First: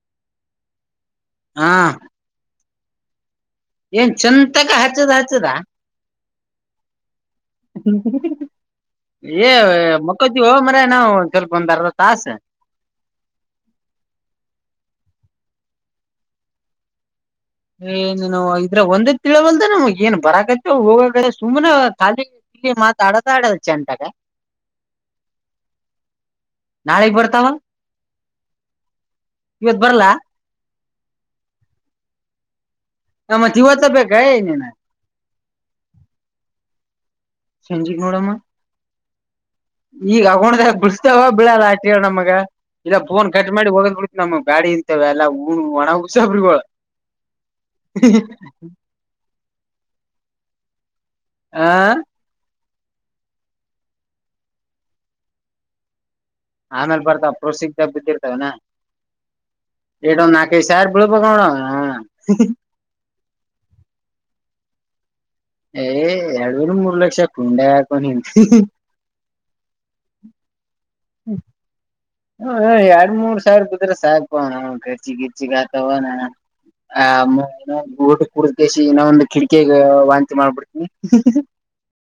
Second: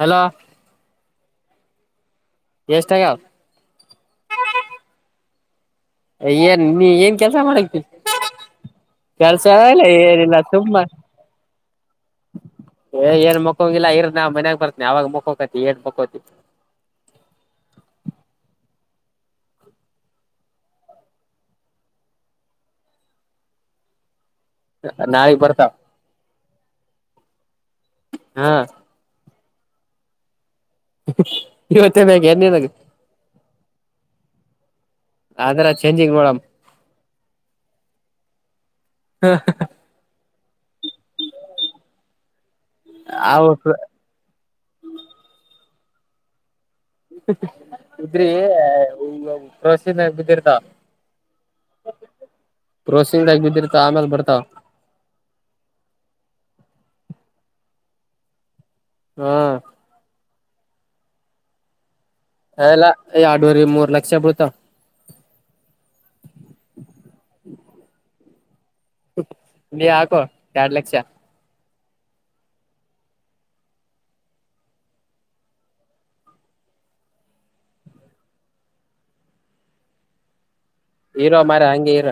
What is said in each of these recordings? Hello ಹಾ ಎಷ್ಟ ಅಗವ ಏನ್ ಚೆಂತಾಗ ಹಚ್ಚದ ಹಚ್ಚದ ಏನ್ ನೀ ಏನ್ ಕೆಲ್ಸ ಮಾಡಕ್ ಏ ಮಕ್ಕತಿವಿ ಹೋ ಮಾರಾಯ ನಾವವು ಒಂದ ಸ್ವಲ್ಪ ಒಂದ್ ಅರ್ ತಾಸ ಏ ಏನ್ ಮಕ್ಕಂಗಿಲ್ಲ ಇರ್ ನಾ ಮನ್ಯಾಗ ಬರ್ತನಿ ಅವಾಗ ಮುಕ್ಕೋಕತಿ ಏನ್ ಮಕ್ಕತಿ ಏನ್ ನ ಇದ್ರ ಒಂದ ತಿಳವಲ್ದ ನಮ್ಗೆ ಏನ್ ಬರಕತಿ ಹೋಗ ಸುಮ್ಮ್ನೆ ಖಾಲಿ ಇಲ್ಲಿ ಮಾತ್ ಆಡತ ಆಡದ ಚೆಂಟಾಗ ನಳಿಗೆ ಬರ್ತವೆ ನಾಳಿಗ್ ಬರ್ತಾವ ಇವತ್ ಬರ್ಲ್ಲ ಇವ ಚೆನಾಗಿ ಅನ್ೇಏನಾಗುತ್ತೆ ಆ ಮತ್ತೇ ಇವತೆ ಬೇಕ ನಿಂಗೆ ಆದದ್ರ ಚೇಂಜ್ಗ ನೋಡಮ್ಮ ಸಂಜಿಕ್ ನೋಡಮ್ಮ ಈಗ ಆಗೊಂಡ ಬಿಡ್ತಾವ ಬಿಳಲ್ಲ ಆಟ ನಮಗ ಇ ಫೋನ್ ಅವು ಕಟ್ ಮಾಡಿ ಹೋಗೋದ್ ಬಿಡ್ತಿ ನಮ್ ಬ್ಯಾಡಿ ಇಂತವೆಲ್ಲ ಹೂಣ ಒಣಗುಸಬ್ರಿಗಳು ಇದ್ರಿ ಕಶಿಂದಾಗ ಬಿದ್ದಿರ್ತ ಹ ಪ್ರೋಸಿಂಗಡಗ ಬಿದ್ದಿರ್ತ ಆಮೇಲ್ ಬರ್ತಾವ ಆಮೇಲೆ ಬರ್ತಾವ ಪ್ರೋತ್ಸಿಗದಗ ಬಿದ್ದಿರ್ತಾವನ ಇನ್ನಾ. ಹಾ, ನಾಕೈದು ಸಾವಿರ ಬಿಡಬಹುದು ಅಣ್ಣಾ ಹ್ಮ್, ಎ, ಇಲ್ಲಾ ಎರಡುವರಿ ಮೂರ್ ಲಕ್ಷ ಬಿಳತವ. ಏ ಎಡವರು ಮೂರು ಲಕ್ಷಕ್ಕ ಉಂಡಕನ ನೀ ಹಾಕೋ ಎಡ್ ಲಕ್ಷ ಹ ಎರಡು ಮೂರು ಸಾವಿ ಬಿದ್ರೆ ಸಾಕ್ಪ ಕರ್ಚಿ ಕಿರ್ಚಿ ಕಾತಾವ ಆ ಊಟ ಕುೂಡಕಸಿ ಇನ ಒಂದು ಕಿಟಕಿಗ ವಾಂತಿ ಮಾಡ್ಬಿಡ್ತವಿ ಇರೋ ಮಾರಯಾ ಹಂಗೆ ಇರ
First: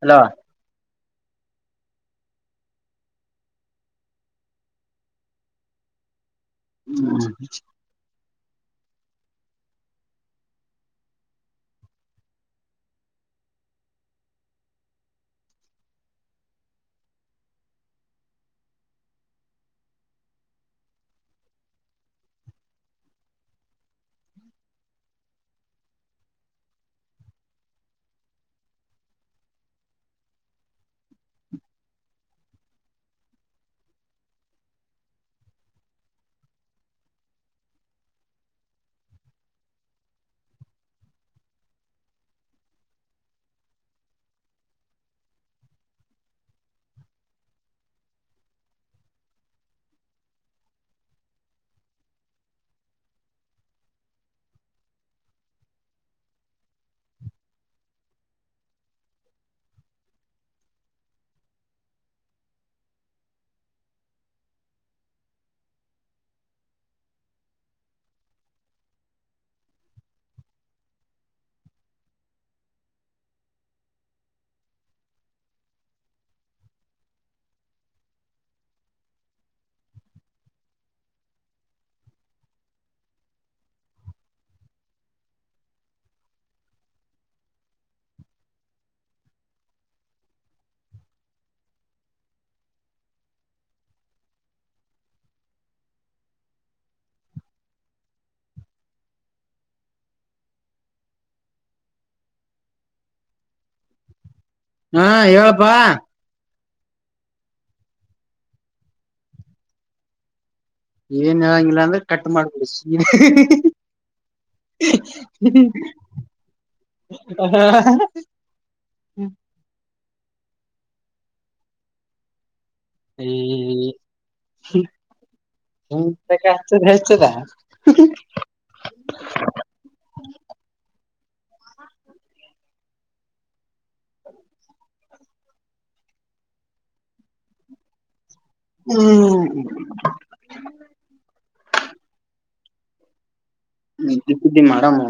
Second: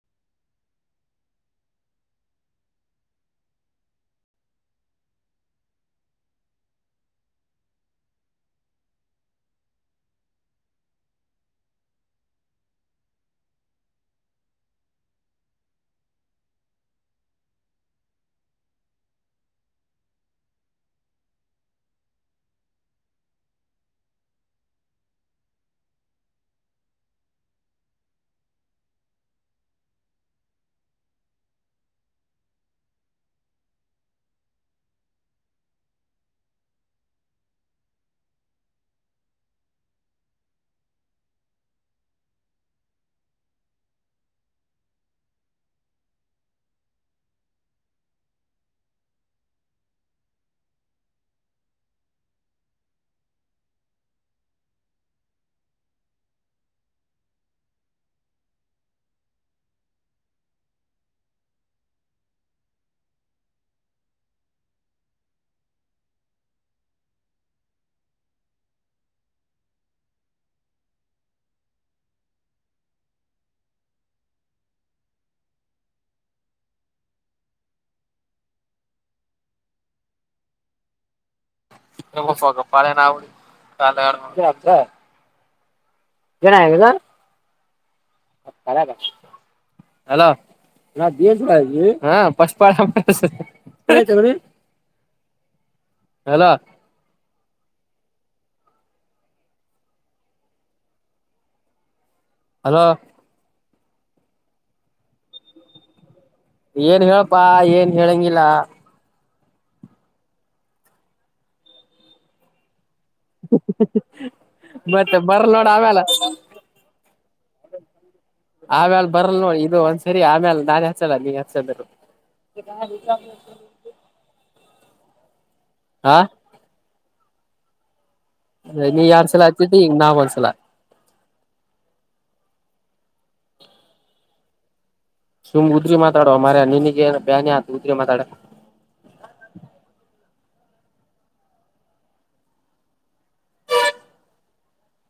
ಹಲೋ ಹ್ಮ ಸ್ಾಗ ಪಾಳ ನ ಆ ಅವ ತಾಲಗ ಆಗ್ ಕನ ಆಗ ಸ ಅಲೋ ನಾ ದೇಶ ಭ ಹ ಪಪಾಳ ಚಗ [unintelligible] ಹಲೋ, - ಹಲೋ, ಹ್ಮ್, ಹೇಳಪ್ಪಾ ಏನ್ ಹೇಳಪ್ಪಾ ಏನ್ ಹೇಳಂಗಿಲ್ಲ. ಏನ್, ಹೇಳಂಗಿಲ್ಲ ಅಂದ್ರೆ ಕಟ್ ಮಾಡ್ಬಿಸಬುಡು. ಮತ್ತೆ ಬರ್ಲ್ ನೋಡ ಹ್ಮ ಆಮ್ಯಾಲ [inaudible] ಹ್ಮ., ಆಮೇಲೆ ನಾನ್ ಹಚ್ಚಲ್ಲ ನೀ ಹಚ್ಚಂದೀರು. ಹ್ಮ ಹದಾ, [unintelligible] ನೀ ಯಾರ್ಡ ಸಲ ಅಚಿದಿ ಈಗ ನಾವ ಒಂದ್ಸಲ. ಸುಮ್ ಉದ್ರಿ ಮಾತಾಡೋ ಮಾರಾಯ ನಿನಗ ಎನ್ ಬ್ಯಾನತ ಉದ್ರಿ ಮಾತಾಡೋಕೆ. ಹ್ಮ್,. ನಿದ್ದಿ- ಪಿದ್ದಿಮಾಡಮು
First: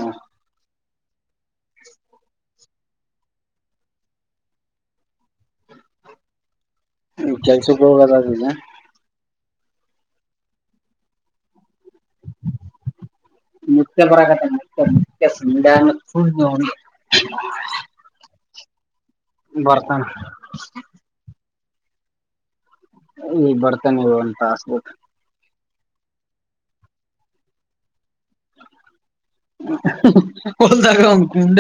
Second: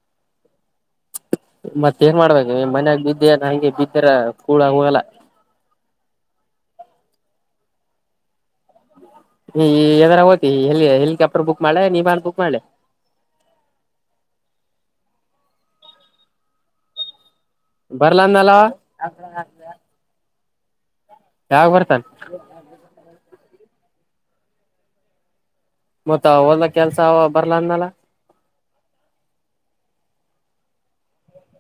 ಮತ್ತೇನ ಮಾಡ್ಬೇಕು ನೀ ಮನ್ಯಾಗ ಬಿದ್ದೇನಹಂಗೆ ಕೂಳು ಹೋಗಿಲ್ಲ. ಈ ವತ್ತಕೆಲ್ಸಕ್ಕೆ ಹೋಗದಾಗಿಲ., ಎದಾರ ಹೊಗತಿ ಹೆಲಿಕಾಪ್ಟರ್ ಹೊಗತಿ., ಮಡಲೀ ಎನ್ ಬುಕ್ ಮಾಡಲೀ‌,. ಫುಂಡ ಫುಡ್ ತೋಣಿ [inaudible] ಬರ್ಲಾ ಅಂದ್ನಲ ಅವಾ ಬರ್ತಾನ ಯಾವಗ ಬರ್ತನ್, ಈಗ ಬರ್ತಾ ನ ಒಂದತಾಸಬಿಟ್, ಮತ್ತ ಓದ ಕೆಲ್ಸ ಅವಾಬರ್ಲ ಅಂದಾನಲ್ಲ. ತ ಕುು ತ ತುಂಬ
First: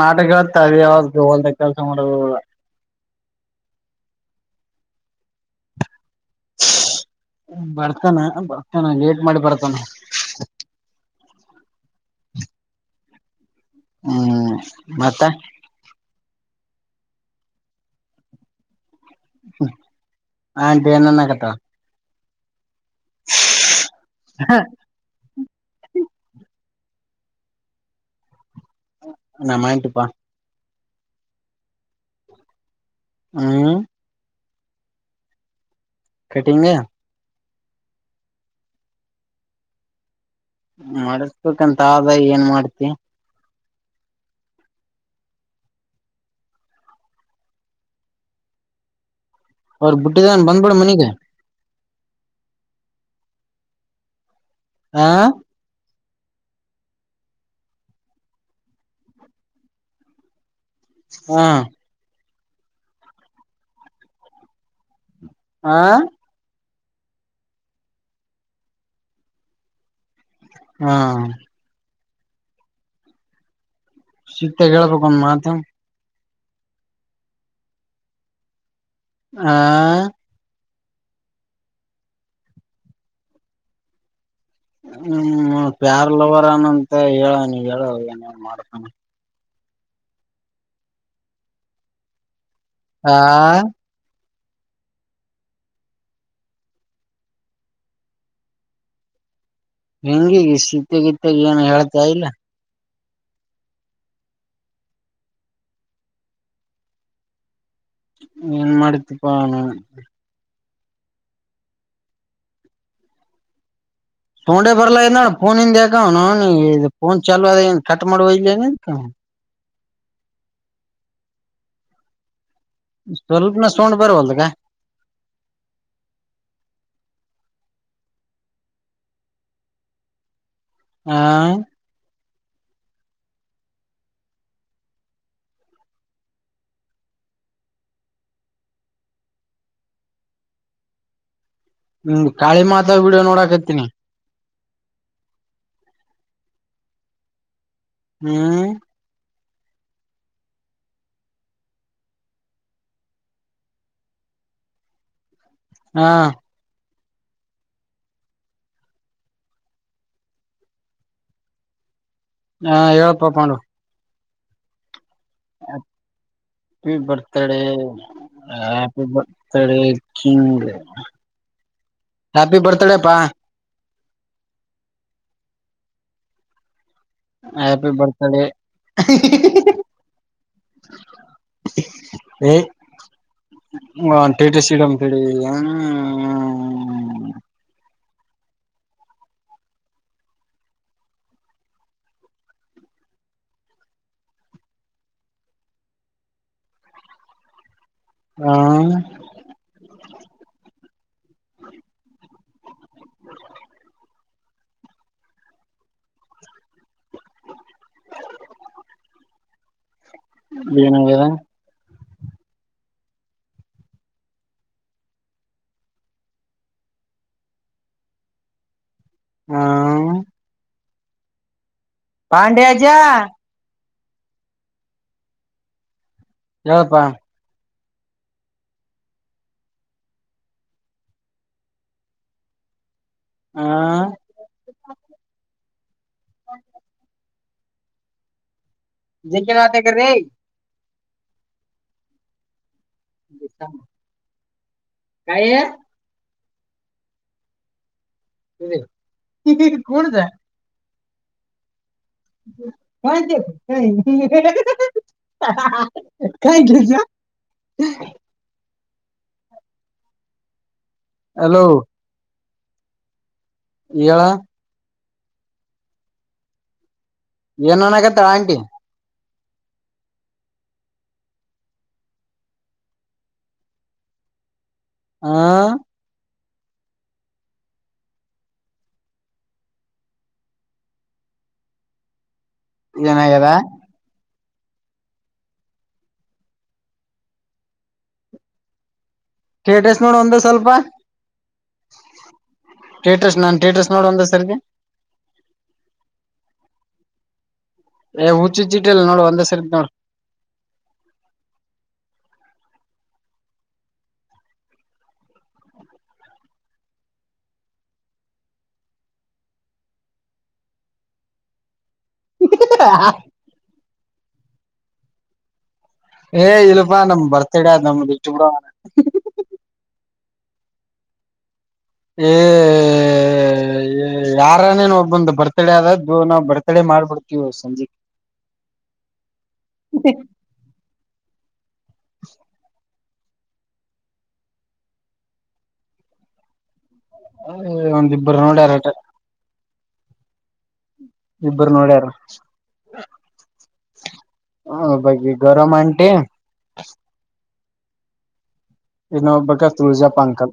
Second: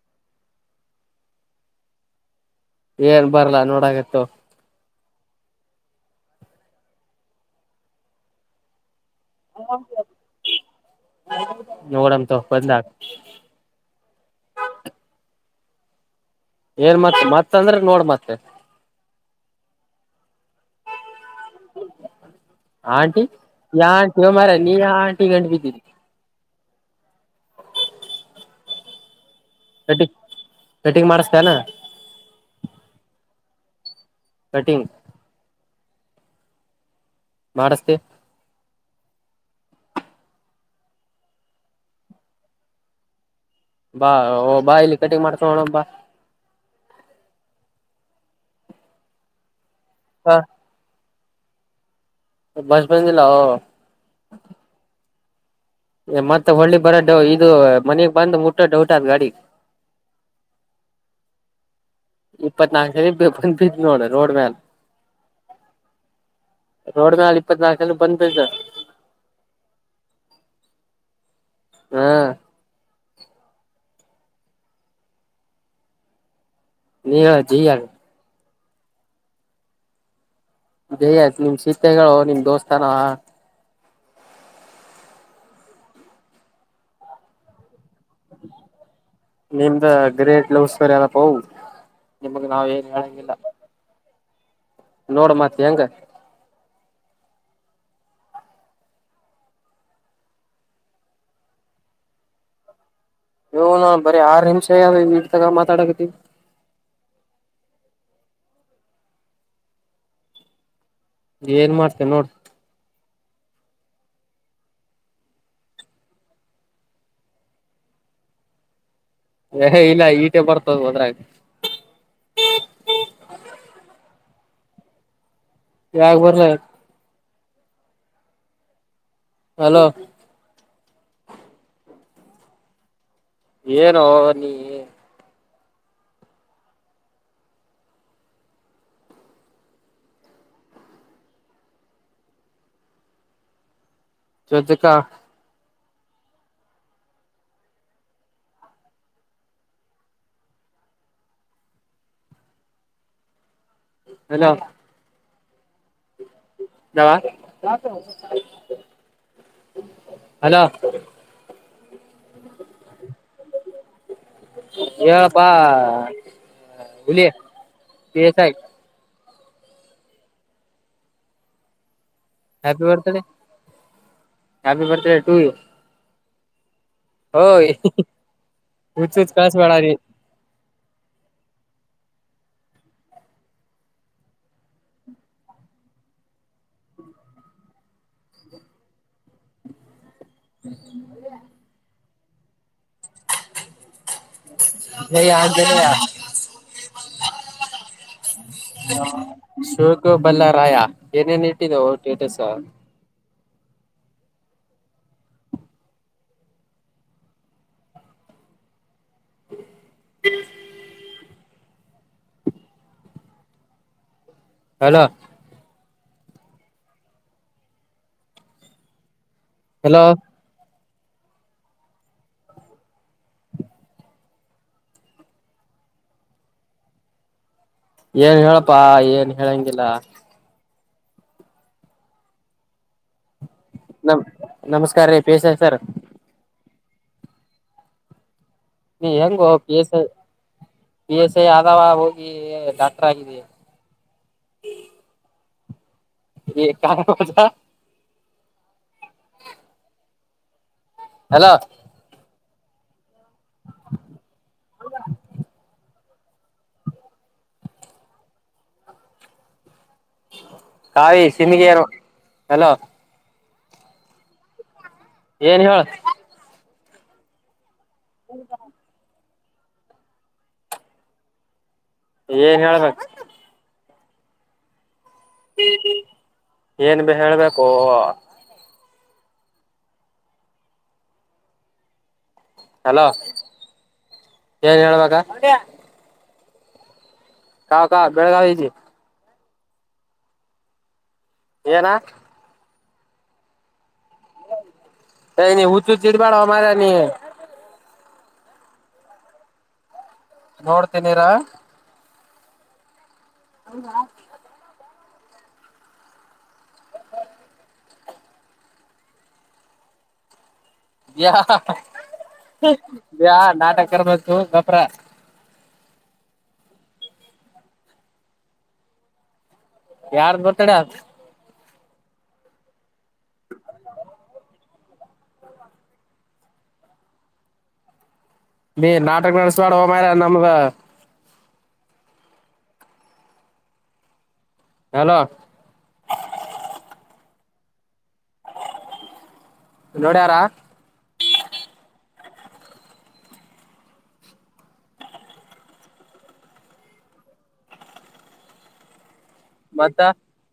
ನಟಕತ ಆದವ [inaudible] [unintelligible] ಲ್ದ ಕೆಲಸ ಮಾಡ [inaudible] ಏನ್ ಬರಲ್ಲ ನೋಡಕತಿತೋಗ, ಬರ್ತಾನ-ಬರ್ತಾನ ಲೇಟ್ ಮಾಡಿ ಬರ್ತಾನ. ನೋಡಮ್ ತೋಗೋ [unintelligible] ಬದಲಾಗ ಹ್ಮ್, ಮತ್ತಾ- ಏನ್ ಮತ್ತ ಮತ್ತ ಅಂದ್ರ ನೋಡ್ ಮತ್ತೆ. ಆಂಟಿಏನ್ ಅನ್ನಕತಾಳ. - ಆಂಟಿ ಯಾಆಂಟಿ ಓ, ಮಾರಯನಿನ್ಯಾ ಆಂಟಿಗಿ ಗಂಟ ಬಿದ್ದಿದಿ. ನಮ್ ಆಂಟೀ ಪಾ, ಕಟಿಂಗ್ - ಕಟಿಂಗ್ ಮಾಡಿಸತೇನಾ, ಹ್ಮ್,, ಕಟೀನ್ ಕಟಿೆ ಮಾಡಸ್ತೇ ಮಾಡಸ್ಬೇಕಂತ ಆದ ಏನ್ ಮಾಡ್ತಿ ಬಾ, ಓ, ಬಾ ಇಲ್ಲಿ ಕಟಿಂಗ್ ಮಾಡ್ಸಕೋ ನೋಡಮ್ ಬಾ, ಅವರ ಹ ಬುಟ್ಟಿದೇನಬಂದ್ಬೀಡುಮನಿಗಿ. - ಬಸ್ ಬಂದಿಲ್ಲೋ, ಆಾಹ. [inaudible] ಮತ್ತೆ ಹೊಳ್ಳಿ ಬರ ಡೌ ಇದು ಮನಗ್ ಬಂದ ಮುಟ್ಟೋ ದಡೌಟ್ ಅದ್ ಗಾಡಿ. [inaudible] ಹ್ಮ್, ಇಪ್ಪತ್ತ್ ನಾಲ್ಕು ಜನ ಬಂದ್ ಬಿಟ್ಟರ ನೋಡ ರೋಡ್ ಮೇಲ್., ಹಾ, ರೋಡ್ ಮೇಲ್ ಇಪ್ಪತ್ ನಾಲ್ಕು ಜನ ಬಂದ್ ಬಿತ್ತಿದ. ಹಾ ಹ್ಮ ಸಿಗ್ತಾ ಹೇಳ್ಬೇಕ ಒಂದು ಮಾತ ನೀ ಜ ಯಾರ ಹಾ ಜಯತ್ ನಿಮ್ ಶೀತೆಗಳು ನಿಮ್ ದೋಸ್ತಾನ ಹ್ಮ್ ಪ್ಯಾರ್ ಲವರನಂತ ಹೇಳ ನೀ ಹೇಳ ಏನೇನ್ ಮಾಡತಾನ ನಿಮ್ದ ಗ್ರೇಟ್ ಲವಸ್ ಸ್ಟೋರಿ ಅನಪ್ಪ ಹ ನಿಮಗ್ ನಾವ್ ಏನ್ ಹೇಳಂಗಿಲ್ಲ ಆ ನೋಡ ಮತಿ ಹೆಂಗ ಹೆಂಗಿಗ ಶೀತೆಗತ್ತಾಗ ಏನು ಹೇಳ್ತಾ ಇಲ್ಲ ನ ಬರೀ ಆರ್ ನಿಮಿಷ ಯ ಇಟ್ ತಗ ಮಾತಾಡಕತಿವಿ ಏನ್ ಮಾಡತಿಪ್ಪಾ ಅವ ಏನ್ ಮಾಡ್ತೇ ನೋಡಿ ತೊಂಡೆ ಬರ್ಲ ಇದ್ ನೋ ಫೋನ್ ನ್ ಇಿಂದ ಯಕ ನ ಫೋನ್ ಚಾಲು ಅನ್ ಕಟ್ ಮಾಡುವ ಇನ್ ಹ ಇಲ್ಲ ಈಟೆ ಬರ್ತದ ಅೊದ್ರಾಗ ಸ್ವಲ್ಪನ ಸೊಂಡ ಬರವಲ್ ಕ ಯಾಾಗ ಬರ್ರ ಹಲೋ ಹ ಏನು ನೀ ಹ್ಮ ಕಾಳಿ ಮಾತಾ ವಿಡಿಯೋ ನೋಡಾಕತೀನಿ ಚತಕ್ಕ ಹ್ಮ್ ಹಲೋ ಹಾ ನವಾ ಹಲೋ ಹಾ ಹೇಳಪ್ಪ ಪಾಂಡು ಹ ಹುಲಿ ಬರ್ತಡೆ ಕೇಸ್ ಆಗಿ ಹ ಬರ್ತ ಚ ಹ್ಯಾಪಿ ಬರ್ತಾಡಪ್ಪಾ ಹ್ಯಾಪಿ ಬರ್ತ್ಡೇ ಟು ಯು ಓಯ್ ಆ್ಯಾಪಿ ಬರ್ತಡೇ ಹುಚ್ ಹುಚ್ ಕಳ್ಸ್ಬೇಡ ನೀ ಹ್ಮ ಹ ಟಿಟ ಸಿಡ ಬಿ ಹ ಹ್ಮ ನ ಯಗಲ್ಲ ಹ ಶೋಕ ಬಲ್ಲ ರಾಯ ಏನೇನ್ ಇಟ್ಟಿದವು ಸ್ಟೇಟಸ್ ಏನಾಗಾಗಿದೆ ಹಲೋ ಹಾ ಹಲೋ ಪಾಂಡ್ಯ ಜ ಎಪ್ಪಾ ಏನ್ ಹೇಳಪ್ಪಾ ಏನ್ ಹೇಳಂಗಿಲ್ಲ ಹಾ ನಮ ನಮಸ್ಕಾರ ರೀ ಪಿ ಎಸ್ ಐ ಸರ್ ನೀ ಹೆಂಗ ಜಕ್ಕೆ ಪಿ ಎಸ್ ಐ ನಾತಕ್ರೀ ಪಿ ಎಸ್ ಐ ಆದಾವ ಹೋಗಿಾ [unintelligible] ಹ್ಮ [unintelligible] ಆಯ [unintelligible] ಈ [unintelligible] ಇ [unintelligible] ಹಲೋ ಕ [unintelligible] ಕಾ [unintelligible] ಕಾಯ್ ಹಲೋ [unintelligible] ಹಲೋ ಏಳ ಏನ್ ಏಳ. ಏನ್ ಅನ್ನಕ್ಕತಳ ಆಂಟಿ. ಏನ್ ಹೇಳ್ಬೇಕು. ಹಾ ಏನ್ ಬೆ ಹೇಳ್ಬೇಕೊ. ಹಲೋ ಏನಾಗ್ಯದ [unintelligible] ಕಾ ಕಾ ಬೆಳಗಾಗಿದಿ. [unintelligible] ನೋಡು ಒಂದೆ ಸ್ವಲ್ಪ. ಏನ [unintelligible] ಟೇಟಸ್ ನನ್ ಟೇಟಸ್. ಎ ನಿ ಹುಚ್ ಹುಚ್ ಇಡ್ ಬ್ಯಾಡೋ ಮಾರಯ ನೀ. ಏ ಹುಚ್ ಹುಚ್ ಇಟಲ್ಲ ನೋಡ್ ಒಂದ್ ಸರಿ ನೋಡ್. ನೋಡ್ತಿನಿರ. ಹೌದಾ [unintelligible] ಬ ಬ ನಾಟಕರ್ [unintelligible] ಏ ಇಲ್ಲಪಾ ನಮ್ ಬರ್ತಡೇ ಆದ್ [unintelligible] ನಮ್ದಷ್ಟು ಬಿಡ ಯಾರ್ದ್ ಬರ್ತಡೆ ಆಯ್ತು. ಏಏಏಏ [unintelligible] ಅರಾನೇ ಒಬಂದ್ ಬರ್ತಡೆ ಆದದ್ದು ನಾವು ಬರ್ತ್ಡೆ ಮಾಡ್ಬಿಡ್ತೀವಿ ಸಂಜಿಕ್ಕೆ. ನೀ ನಾಟಕ ನಡೆಸ್ಬೇಡ್ವೊ ಮಾರಾಯ ನಮ್ದ. ಹಲೋ [unintelligible] ಒಂದಿಬ್ಬರು ನೋಡ್ಯಾರಟ. ನೊಡ್ಯಾರಾ ಇಬ್ಬರು ನೋಡ್ಯಾರ. ಹ ಒಬ್ಬಾಕಿ ಗರಮ್ ಆಂಟಿ. ಇನೊಬ್ಬಕ ಮತ್ತ ತುಳ್ಜಪ್ ಅಂಕಲ್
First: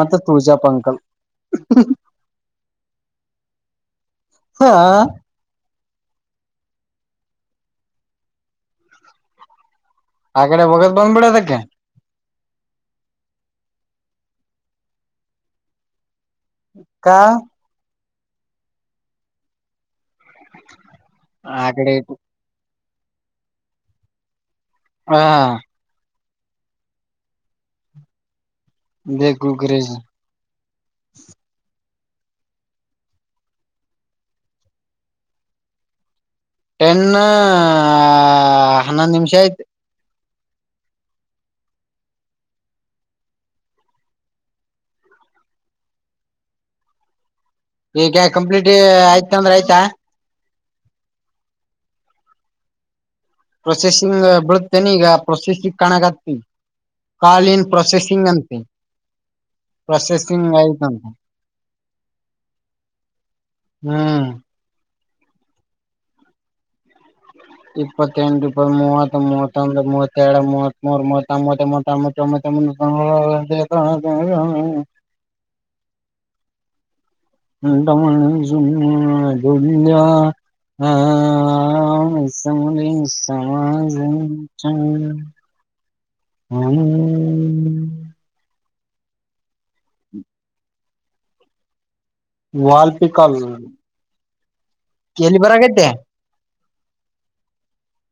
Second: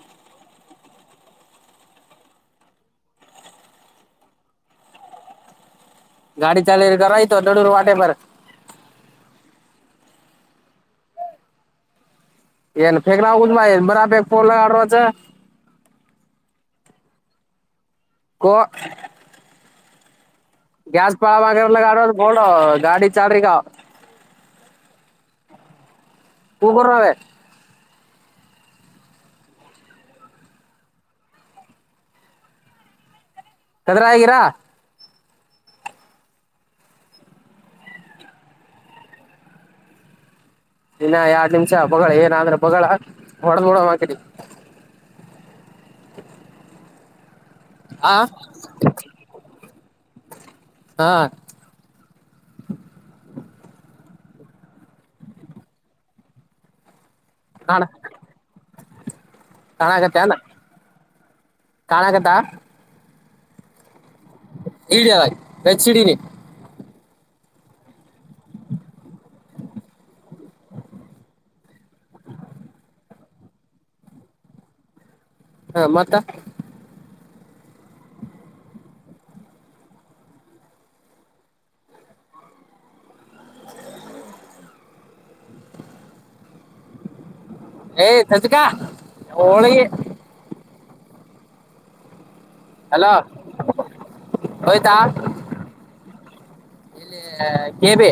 ಮತ್ತೆ ತುಳ್ಜ್ಪ ಅಂಕಲ್. ಹಾ ಗಾಡಿ ಚಾಲರಿ ಕಾಯತ [unintelligible] ದಡೂರು ವಟೆ ಬ ಆಗಡೆ ಬೋಗದ ಬಂದ್ಬಿಡದಕ್ಕೆ ಏನ್ ಕ್ ನಗುದ್ಮ ಬರಾ ಬೇ ಪಫೋಲ್ ಆಡುವಚ ಕಾ ಕೋ ಗ್ಯಾಸ್ ಪಳ ಆ ಕಡೆ [unintelligible] ಇಟ್ಟು ಕೊಡೊ ಗಾಡಿ ಚಾರಿಗ ಹಾ [unintelligible] [unintelligible] ದೇಕರೂ ರೇಜ್ ಸದ್ರ ಆಗಿರಾ. ಟೆನ್ನ್ ಹನ್ನೊಂದ್ ನಿಮಿಷ ಆಯ್ತು. ಇನ್ನ ಎರಡ್ ನಿಮಿಷ ಬೊಗಳ ಏನಾದ್ರು ಬೊಗಳ ಹೊಡದ್ ಬುಡುವ ಅಕಡಿ. ಆ ಈಕ್ಯ ಕ್ ಕಂಪ್ಲೀಟಿ ಆಯ್ತಂದ್ರೆ ಆಯ್ತಾ. ಹಾ ಪ್ರೊಸೆಸಿಂಗ್ ಬಳತೇನೆ ಈಗ ಪ್ರೊಸೆಸಿಗ್ ಕಾಣಕ್ ಆತಿ ಕಾಲ ಇನ್ ಕಾಣ ಪ್ರೊಸೆಸಿಂಗ್ ಅಂತೆ ಪ್ರೊಸೆಸಿಂಗ್ ಆಯ್ತಂತೆ ಕಾಣಾಗದಾ ಹ್ಮ್ ಇಡಿಯ ಹೆಚ್ಚಿಡೀನಿ ಇಪ್ಪತ್ತೆಂಟು ಇತ್ ಮೂ ಮೂಬ ಮೂತ್ತೆರಡು ಮೂತ್ ಮೂರ್ ಮೂ [unintelligible] [unintelligible] ಹಾ ಮತ್ತ [unintelligible] ಹ ಸಮ [unintelligible] [inaudible] ಹ್ಮ [unintelligible] ಏಯ್ ಸಚಿಕಾ ಒಳಿಗೆ ವಾಲ್ಪಿಕಾಲ್ ಹಯ್ತಾ ಎಲ್ಲಿ ಬರಗೈತೆ ಇಲ್ಲಿ ಕೇಬಿ